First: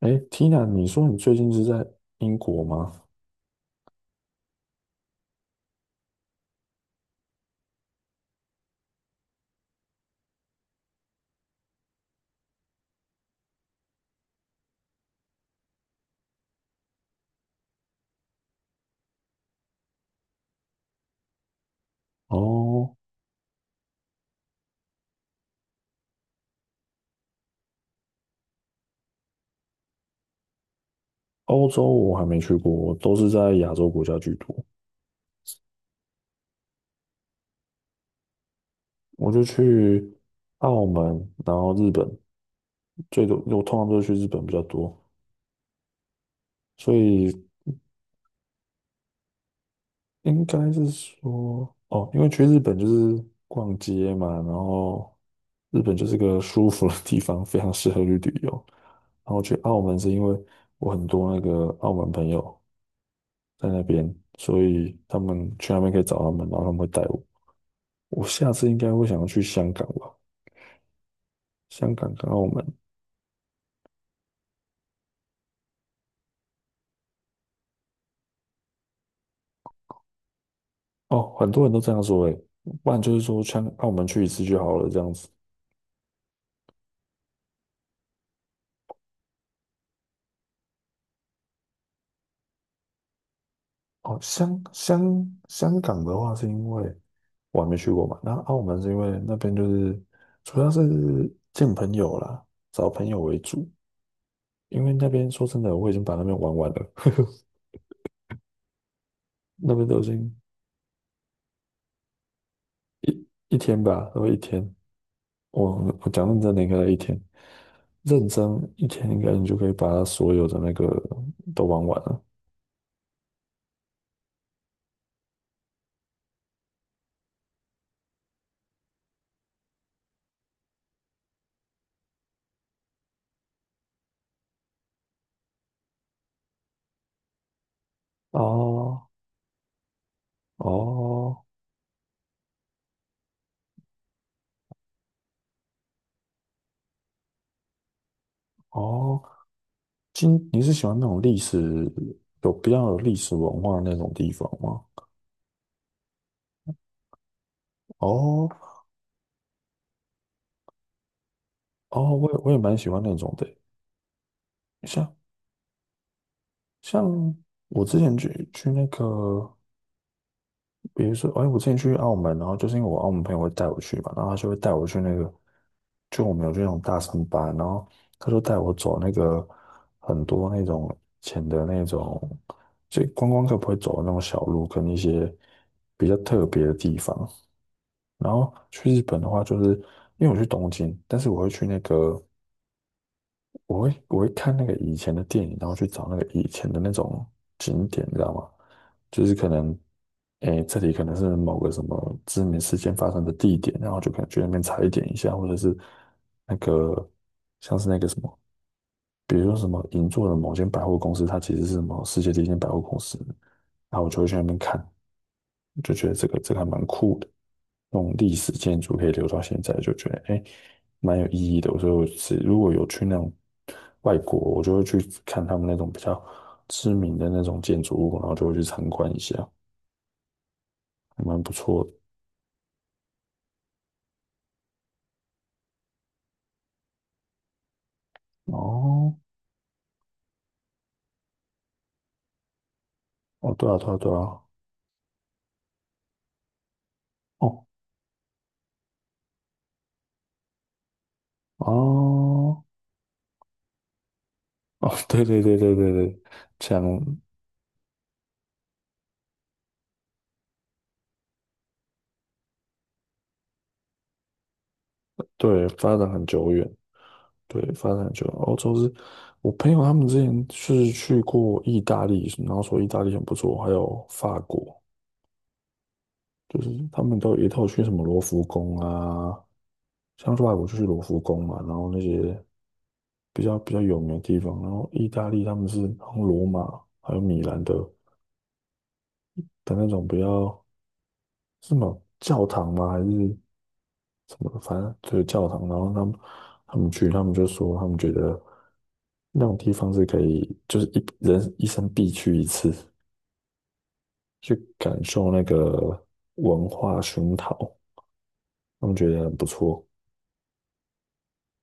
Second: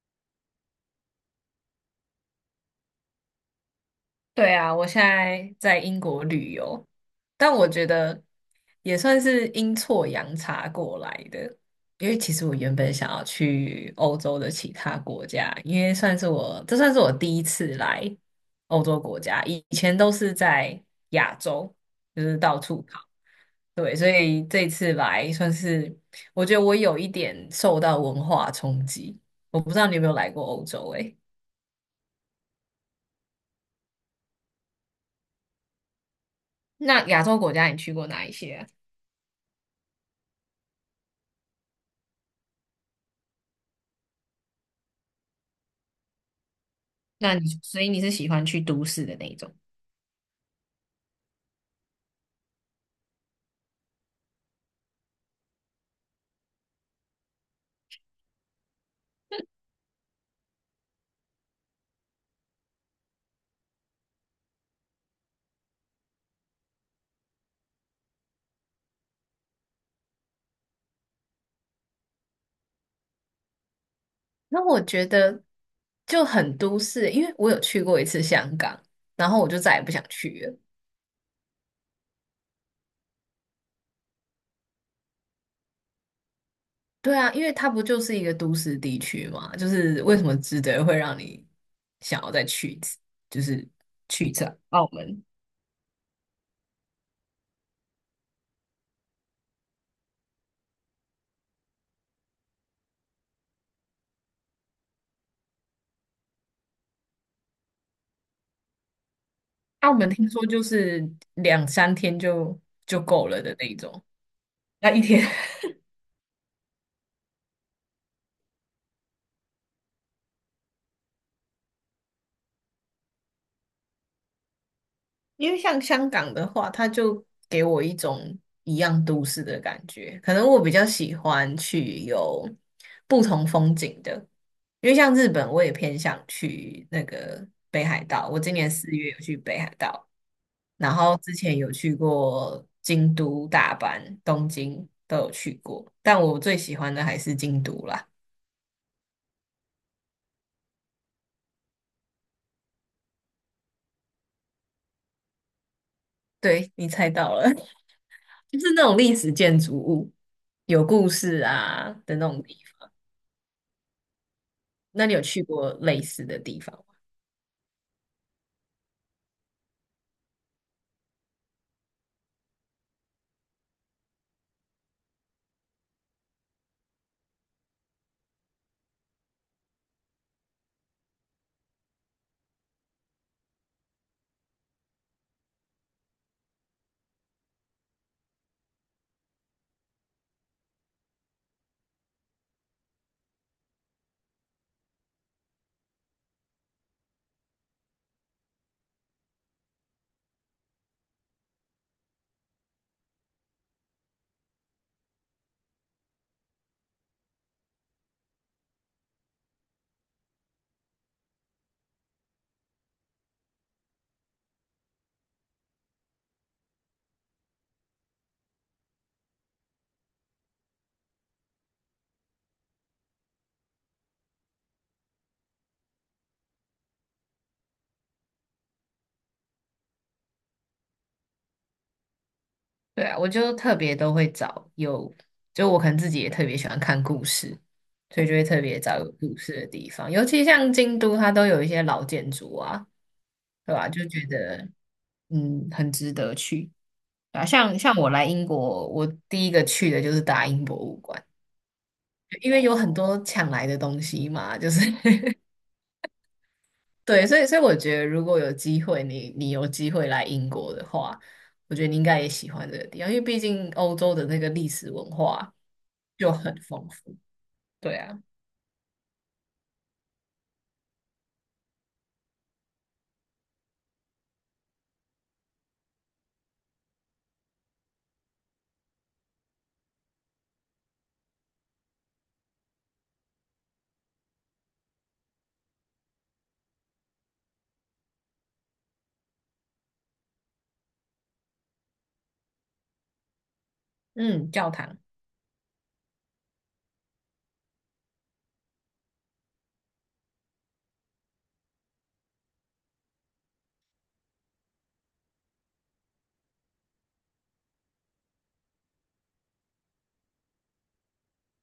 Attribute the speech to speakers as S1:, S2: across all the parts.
S1: 哎，Tina，你说你最近是在英国吗？
S2: 对啊，我现在在英国旅游，但我觉得也算是阴错阳差过来的。因为其实我原本想要去欧洲的其他国家，因为算是我，这算是我第一次来欧洲国家，以前都是在亚洲，就是到处
S1: 哦，
S2: 跑。对，所以这一次来算是，我觉得我有一点受到文化冲击。我不知道你有没有来过欧洲、欸？诶，
S1: 欧洲我还没去过，我都是在亚洲国家居多。
S2: 那亚洲国家你去过哪一些啊？
S1: 我就去澳门，然后日本，最多我通常都是去日本比较多，所
S2: 那
S1: 以
S2: 你所以你是喜欢去都市的那一种？
S1: 应该是说，哦，因为去日本就是逛街嘛，然后日本就是个舒服的地方，非常适合去旅游。然后去澳门是因为我很多那个澳门朋友，在那边，所以他们去那边可以找他们，然后他们会带我。我下次应该会想要去香港吧，香港跟澳门。
S2: 那我觉得就很都市，因为我有去过一次香港，然后我就再也不想去了。
S1: 哦，很多人都这样说诶，不然就是说香澳门去一次就好了这样子。
S2: 对啊，因为它不就是一个都市地区嘛，就是为什么值得会让你想要再去一次，就是
S1: 哦，
S2: 去一次
S1: 香
S2: 澳门。
S1: 香香港的话是因为我还没去过嘛，那澳门是因为那边就是主要是见朋友啦，找朋友为主，因为那边说真的我已经把那边玩完了，那边
S2: 澳
S1: 都已
S2: 门听
S1: 经
S2: 说就是两三天就
S1: 一
S2: 够了的
S1: 一
S2: 那一
S1: 天
S2: 种，
S1: 吧，都一天，
S2: 那一天
S1: 我我讲认真的应该一天。认真一天，应该你就可以把它所有的那个都玩完了。
S2: 因为像香港的话，它就给我一种一样都市的感觉。可能我比较喜欢去有不同风景的，因为像日本，我也偏向去那个北海道。我今年四
S1: 哦
S2: 月有去北海道，然后之
S1: 哦
S2: 前有去过京都、大阪、东京都有去过，但我最喜欢的还是京都啦。
S1: 哦，今你是喜欢那种历史有比较有历史文化的那种地方吗？
S2: 对，你猜到了，
S1: 哦
S2: 就是那种历史建筑物、有故事啊
S1: 哦，
S2: 的那
S1: 我也
S2: 种
S1: 我
S2: 地
S1: 也蛮
S2: 方。
S1: 喜欢那种的欸，
S2: 那你
S1: 像
S2: 有去过类似的地方吗？
S1: 像我之前去那个比如说，哎，我之前去澳门，然后就是因为我澳门朋友会带我去嘛，然后他就会带我去那个，就我们有去那种大三巴，然后他就带我走那个很多那种以的那种，就观光客不会走的那种小路跟一些比较特别的地方。然后去日本的话，就是因为我去东京，但是我会去那个我会看那个以前的电影，然后去找那个以前的那种景点，你知道吗？就是可能，诶，这里可能是某个什么知名事件发生的地点，然后就可能去那边踩点一下，或者是那个像是那个什么，比如说什么银座的某间百货公司，它其实是什么世界第一间百货公司，然后我就会去那边看，就觉得这个还蛮酷的。那种历史建筑可以留到现在，就觉得哎，诶蛮有意义的。所以我是如果有去那种外国，我就会去看他们那种比较知名的那种建筑物，然后就会去参观一下，还蛮不错的。
S2: 对啊，我就特别都会找有，就我可能自己也特别喜欢看故事，所以就会特别找有
S1: 哦，
S2: 故事的地方，尤其像京都，它都有一些老建筑啊，
S1: 哦，对
S2: 对
S1: 啊，对
S2: 吧？
S1: 啊，
S2: 就
S1: 对啊，
S2: 觉得嗯，很值得去啊。
S1: 哦，
S2: 像我来英国，我第一个去的就是大英博物馆。因为
S1: 哦，
S2: 有很多抢来的东西嘛，就 是
S1: 哦，对对对对对对，讲
S2: 对，所以我觉得如果有机会，你有机会来英国的话，我觉得你应该也喜欢这个地方，因为毕竟欧洲的那个历史文化
S1: 对发展很
S2: 就
S1: 久
S2: 很
S1: 远，
S2: 丰富。
S1: 对发
S2: 对
S1: 展很
S2: 啊，
S1: 久远。欧洲是我朋友他们之前是去过意大利，然后说意大利很不错，还有法国。就是他们都有一套去什么罗浮宫啊，像外国就是罗浮宫嘛，然后那些比较有名的地方，然后意大利他们是好像罗马还有米兰的的那种比较是什么教堂吗？还是什
S2: 嗯，
S1: 么？
S2: 教
S1: 反正
S2: 堂。
S1: 就是教堂。然后他们去，他们就说他们觉得那种地方是可以，就是一人一生必去一次，去感受那个文化熏陶，他们觉得很不错。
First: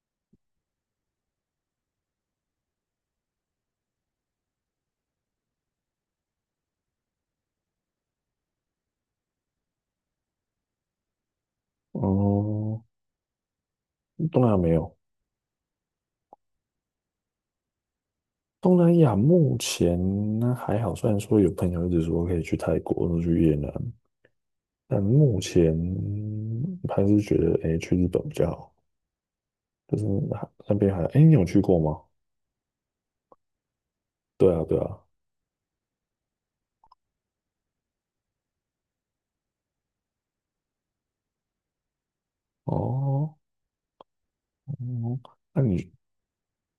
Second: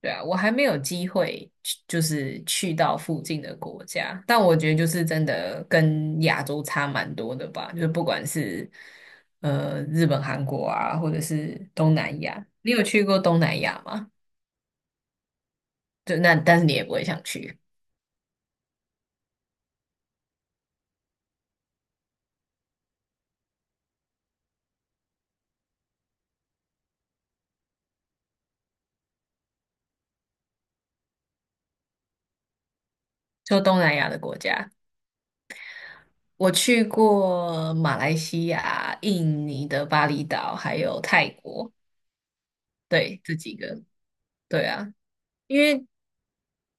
S2: 对啊，我还没有机会去，就是去到附近的国家，但我觉得就是真的跟亚洲差蛮多的吧，就是不管是日本、韩国啊，或者是东南亚，你
S1: 哦、
S2: 有去过东南亚吗？
S1: 东南亚没有。
S2: 对，那但是你也不会想去，
S1: 东南亚目前还好，虽然说有朋友一直说可以去泰国或者去越南，但目前还是觉得哎诶、去日本比较好，就是还那边还哎诶、你有去过吗？
S2: 就东南亚的国
S1: 对啊，
S2: 家。
S1: 对啊，
S2: 我去过马来西亚、印尼的巴厘岛，还有泰国，对，这
S1: 哦，
S2: 几个，对啊，
S1: 嗯，那
S2: 因为
S1: 你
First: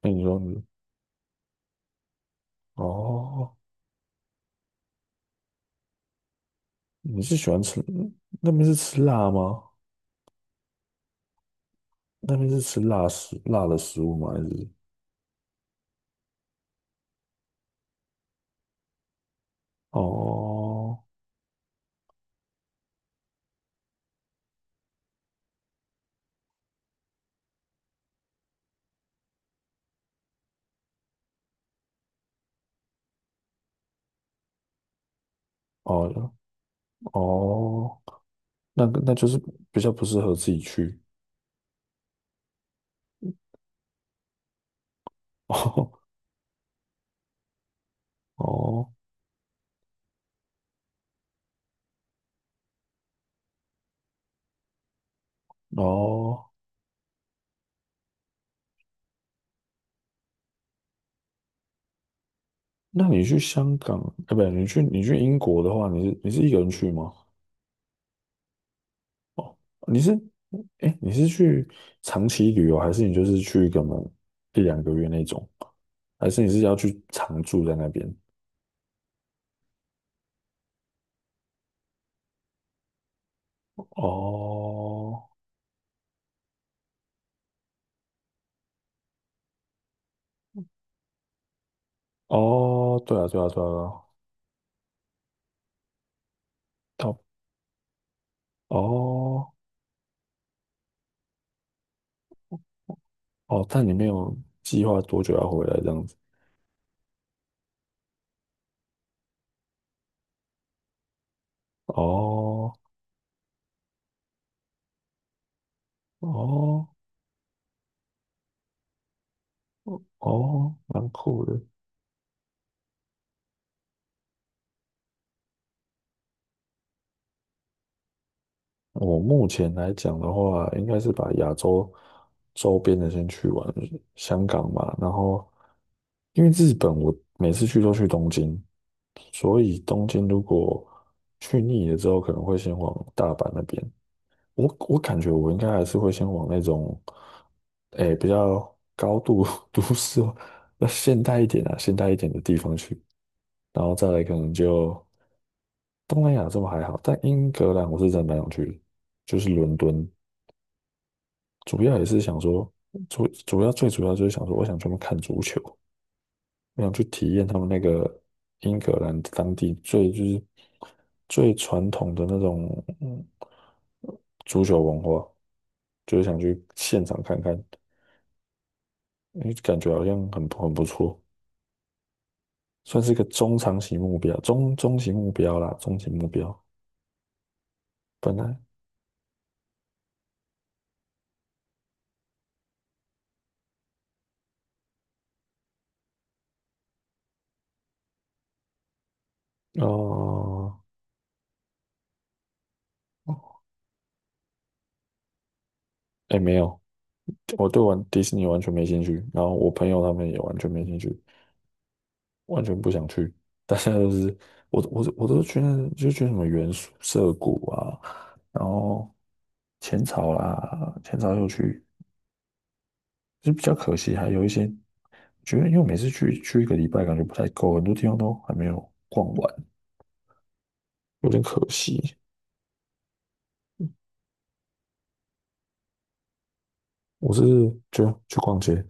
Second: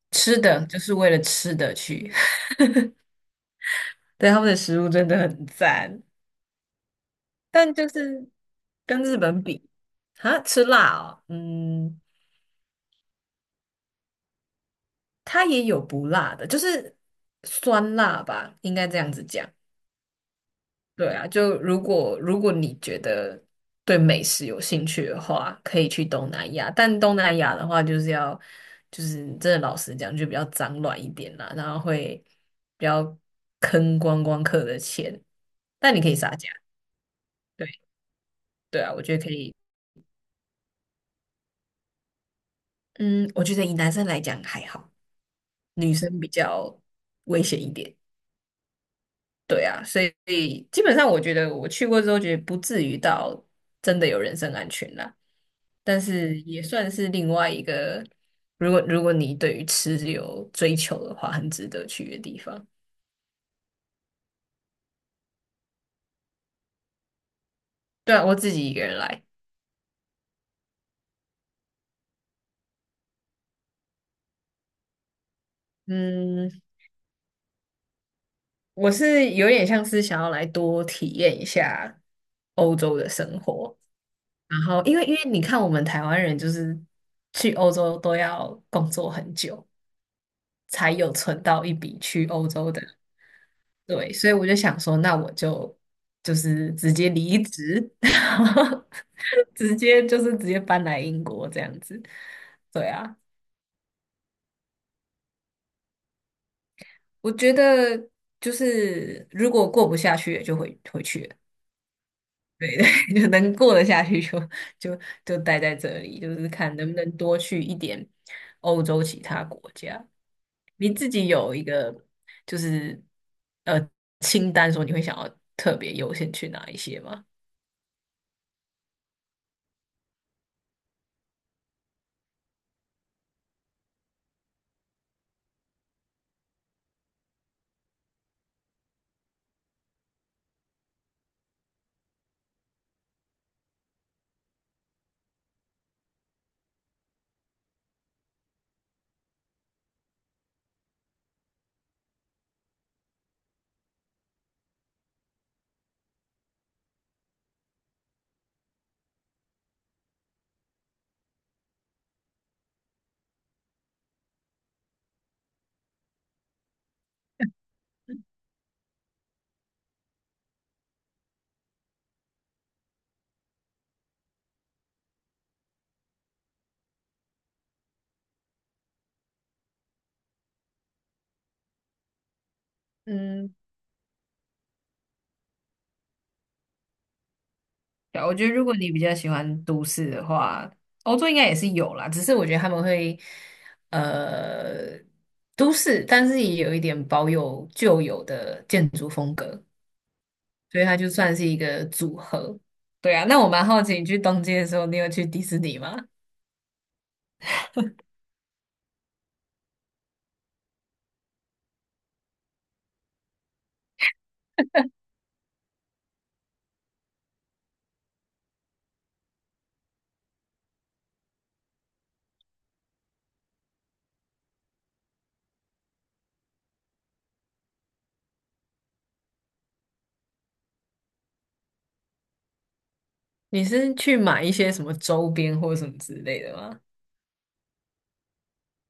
S1: 那你
S2: 吃
S1: 说你
S2: 的就是为了吃的去，
S1: 哦，
S2: 对，他们的食物真的很赞，
S1: 你是喜欢
S2: 但
S1: 吃
S2: 就是
S1: 那边是吃
S2: 跟日
S1: 辣
S2: 本
S1: 吗？
S2: 比，啊，吃辣哦，嗯，
S1: 那边是吃辣食辣的食物吗？还是
S2: 它也有不辣的，就是酸辣吧，应该这样子讲。
S1: 哦
S2: 对啊，就如果你觉得对美食有兴趣的话，可以去东南亚。但东南亚的话，就是要就是真的老实讲，就比较脏乱一点啦，然后会比较坑观光客的钱。但你可
S1: 哦
S2: 以撒价，对。
S1: 哦，
S2: 对
S1: 那
S2: 啊，
S1: 个
S2: 我
S1: 那
S2: 觉得
S1: 就
S2: 可
S1: 是
S2: 以。
S1: 比较不适合自己去
S2: 嗯，我觉得以男生来讲还好，女
S1: 哦
S2: 生比较危险一点。
S1: 哦。
S2: 对啊，所以基本上我觉得我去过之后，觉得不至于到真的有人身安全啦，但是
S1: 哦，
S2: 也算是另外一个，如果你对于吃有追求的话，很值得去的地方。
S1: 那你去香港，哎，不对，你去英国的话，你是一个人去吗？
S2: 对啊，我自己一个人来，
S1: 哦，你是，哎，你是去长期旅游，还是你就是去个门一两个月那种？还是你
S2: 嗯，
S1: 是要去常住在那边？
S2: 我是有点像是想要来多体验一下欧洲的生活，然后因为因
S1: 哦，
S2: 为你看我们台湾人就是去欧洲都要工作很久。才有存到一笔去欧洲的。
S1: 哦，对啊，对啊，对啊，对啊
S2: 对，所以我就想说，那我就直接
S1: 到
S2: 离职，然后
S1: 哦
S2: 直接就是直接搬来英国这样子。对啊，
S1: 哦，但你没有计划多久要回来这样子？
S2: 我觉得就是如果过不下去，也就回去了
S1: 哦
S2: 就能过得下去就就待在这里，就是看
S1: 哦
S2: 能不能多去一点欧洲其他国家。
S1: 哦，
S2: 你
S1: 蛮
S2: 自己
S1: 酷
S2: 有
S1: 的。
S2: 一个就是呃清单，说你会想要特别优先去哪一些吗？
S1: 我目前来讲的话，应该是把亚洲周边的先去完，香港嘛，然后因为日本我每次去都去东京，所以东京如果去腻了之后，可能会先往大阪那边。我感觉我应该还是会先往那种，诶、比较高度 都市化，那现代一点啊，现代一点的地方去，然后再来可能就东南亚这么还好，但英格兰我是真的蛮想去的就是伦敦，主要也是想说，主主要最主要就是想说，我想专门看足球，我想去体验他们那个英格兰当地最就是最传统的那种嗯足球文化，就是想去现场看看，因为感觉好像很不错，算是一个
S2: 嗯。
S1: 中长期目标，中期目标啦，中期目标。
S2: 对啊我
S1: 本
S2: 觉得
S1: 来
S2: 如果你比较喜欢都市的话，欧洲应该也是有啦，只是我觉得他们会呃都市，但是也有一点保有旧有的建筑风格，
S1: 哦，
S2: 所以它就算是一个组合。对啊，那我蛮好奇，你去东京的时候，你有去迪士尼吗？
S1: 哎、没有，我对玩迪士尼完全没兴趣，然后我朋友他们也完全没兴趣，完全不想去。大家都是，我都觉得就觉得什么元素涩谷啊，然后浅草啦，浅草又去，就比较可惜，还有一些，觉得因为我每次去一个礼拜，感觉不太够，很多地方都还没有逛完，有点可惜。
S2: 你是去买一些什么周边或什么之类的吗？
S1: 我是就去逛街，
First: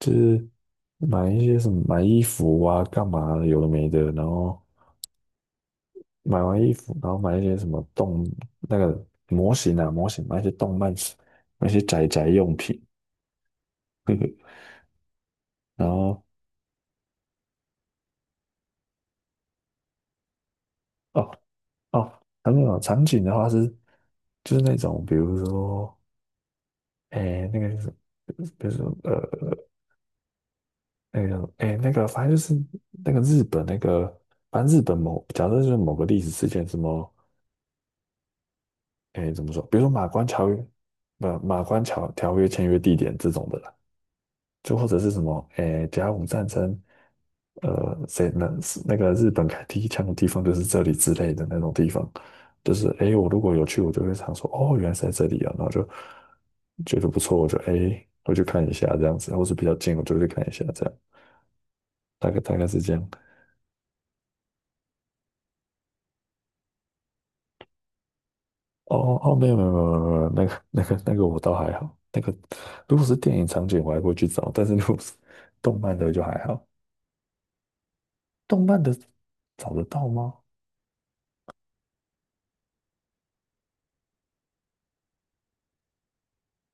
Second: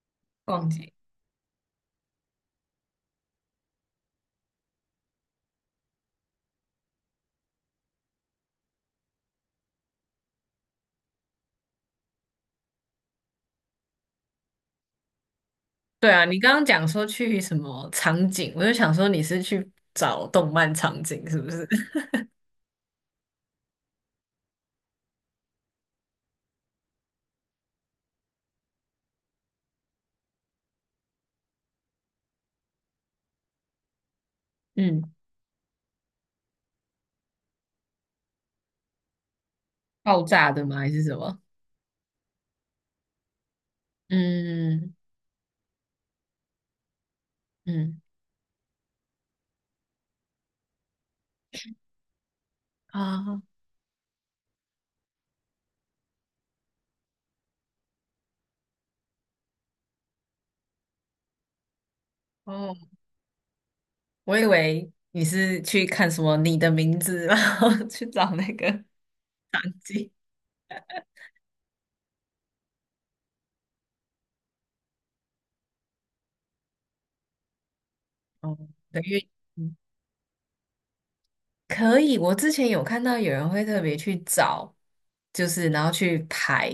S1: 就是
S2: 逛街？
S1: 买一些什么买衣服啊，干嘛的有的没的，然后买完衣服，然后买一些什么动那个模型啊，模型买一些动漫，买一些宅宅用品，呵呵然
S2: 对
S1: 后
S2: 啊，你刚刚讲说去什么场景，我就想说你是去找动漫场景
S1: 哦
S2: 是不是？
S1: 哦，还没有场景的话是就是那种，比如说诶那个就是什么比如说那个诶那个反正就是那个日本那个，反正日本
S2: 嗯，
S1: 某假设就是某个历史事件什么诶怎么说，比如说马
S2: 爆
S1: 关条
S2: 炸的
S1: 约，
S2: 吗？还是什
S1: 不
S2: 么？
S1: 马关条约签约地点这种的啦。就或
S2: 嗯。
S1: 者是什么，诶，甲午战争，
S2: 嗯。
S1: 谁能那个日本开第一枪的地方就是这里之类的那种地方，就是诶，我如
S2: 啊。
S1: 果有去，我就会常说，哦，原来是在这里啊，然后就觉得不错，我就诶，我去看一下这样子，或是比较近，我就去看一下这样，大概
S2: 哦，
S1: 是这样。
S2: 我以为你是去看什么《你的名字》，然后去找那个
S1: 哦哦，哦没有没
S2: 场
S1: 有没有
S2: 景。
S1: 没有，没有那个我倒还好，那个如果是电影场景我还会去找，但是如果是动漫的就还好，
S2: 哦，
S1: 动漫的
S2: 的因为
S1: 找
S2: 嗯
S1: 得到吗？
S2: 可以，我之前有看到有人会特别去找，就是然后去排。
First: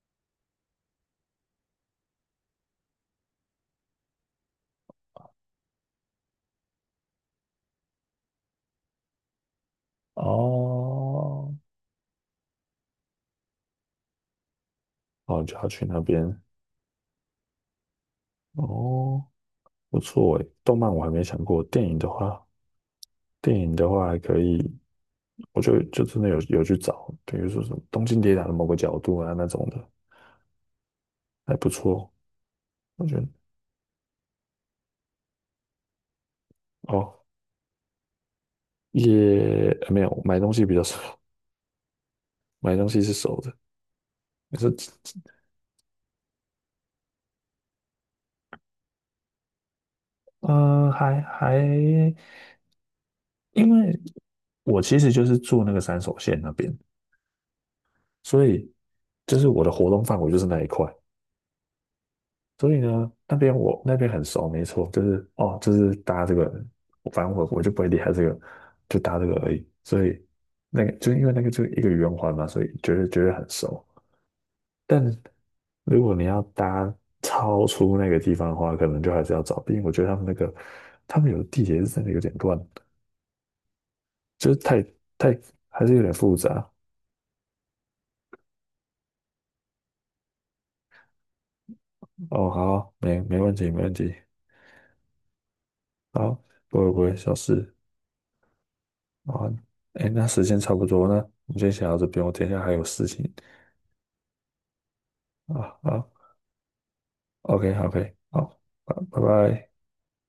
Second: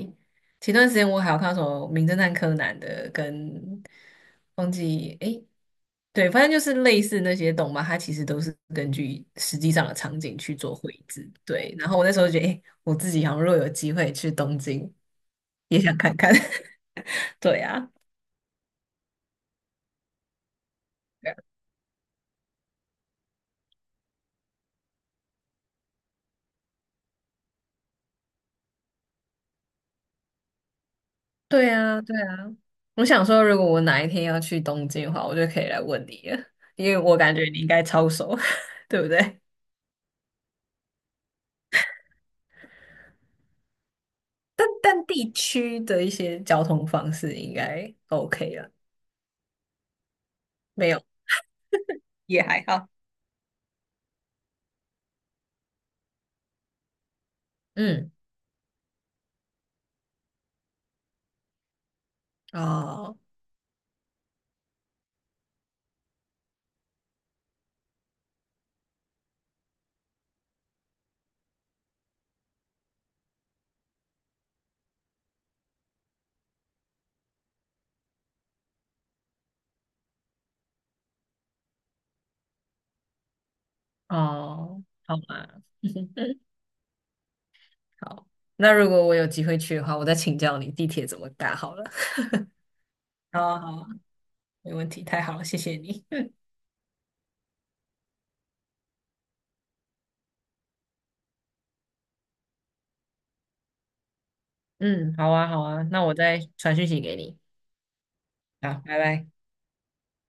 S2: 前段时间我还有看到什么《名侦探柯南》的，跟忘记诶，对，反正就是类似那些动漫，它其实都是根据实际上的场景去做绘制。
S1: 哦
S2: 对，然后我那时候就觉得，诶，我自己好像若有机会去东京，
S1: 哦，就要
S2: 也
S1: 去
S2: 想
S1: 那
S2: 看看。
S1: 边
S2: 对啊，
S1: 哦。不错诶，动漫我还没想过，电影的话，电影的话还可以，我就真的有去找，比如说什么《东京铁塔》的某个角度啊那种的，还不
S2: 对啊，
S1: 错，
S2: 对啊。我
S1: 我觉
S2: 想
S1: 得
S2: 说，如果我哪一天要去东京的话，我就可以来问你了，因为我
S1: 哦，
S2: 感觉你应该超熟，对不对？
S1: 也没有买东西比较少，买东西是熟的，你
S2: 但
S1: 是，
S2: 但地区的一些交通方式应该 OK 了，没
S1: 嗯，
S2: 有，
S1: 还还，
S2: 也还好。
S1: 因为我其实就是住那个山手线那边，
S2: 嗯，
S1: 所以就是我的活动范围就是那一块，所以呢，
S2: 哦
S1: 那边我那边很熟，没错，就是哦，就是搭这个，反正我就不会厉害这个，就搭这个而已。所以那个就因为那个就一个圆环嘛，所以觉得很熟。但如果你要搭超出那个地方的话，可能就还是要找，毕竟我觉得他们那个他们有的地铁是真的有点乱，就是太
S2: 哦，好
S1: 太
S2: 吧，
S1: 还是有点 复杂。
S2: 好，那如果我有机会去的话，我再请教你地铁怎么搭好了。
S1: 哦，好，没没
S2: 好
S1: 问
S2: 啊，
S1: 题，
S2: 好
S1: 没
S2: 啊，
S1: 问题，
S2: 没问题，太好了，谢谢你。
S1: 好，不会，小事。啊，哎，那时间差不多呢，那我们先想到这边，我等一下还有事情
S2: 嗯，好啊，好
S1: 啊。
S2: 啊，那
S1: 好
S2: 我再传讯息给你。
S1: ，OK，好，OK，好，
S2: 好，
S1: 拜
S2: 拜
S1: 拜
S2: 拜。
S1: 拜。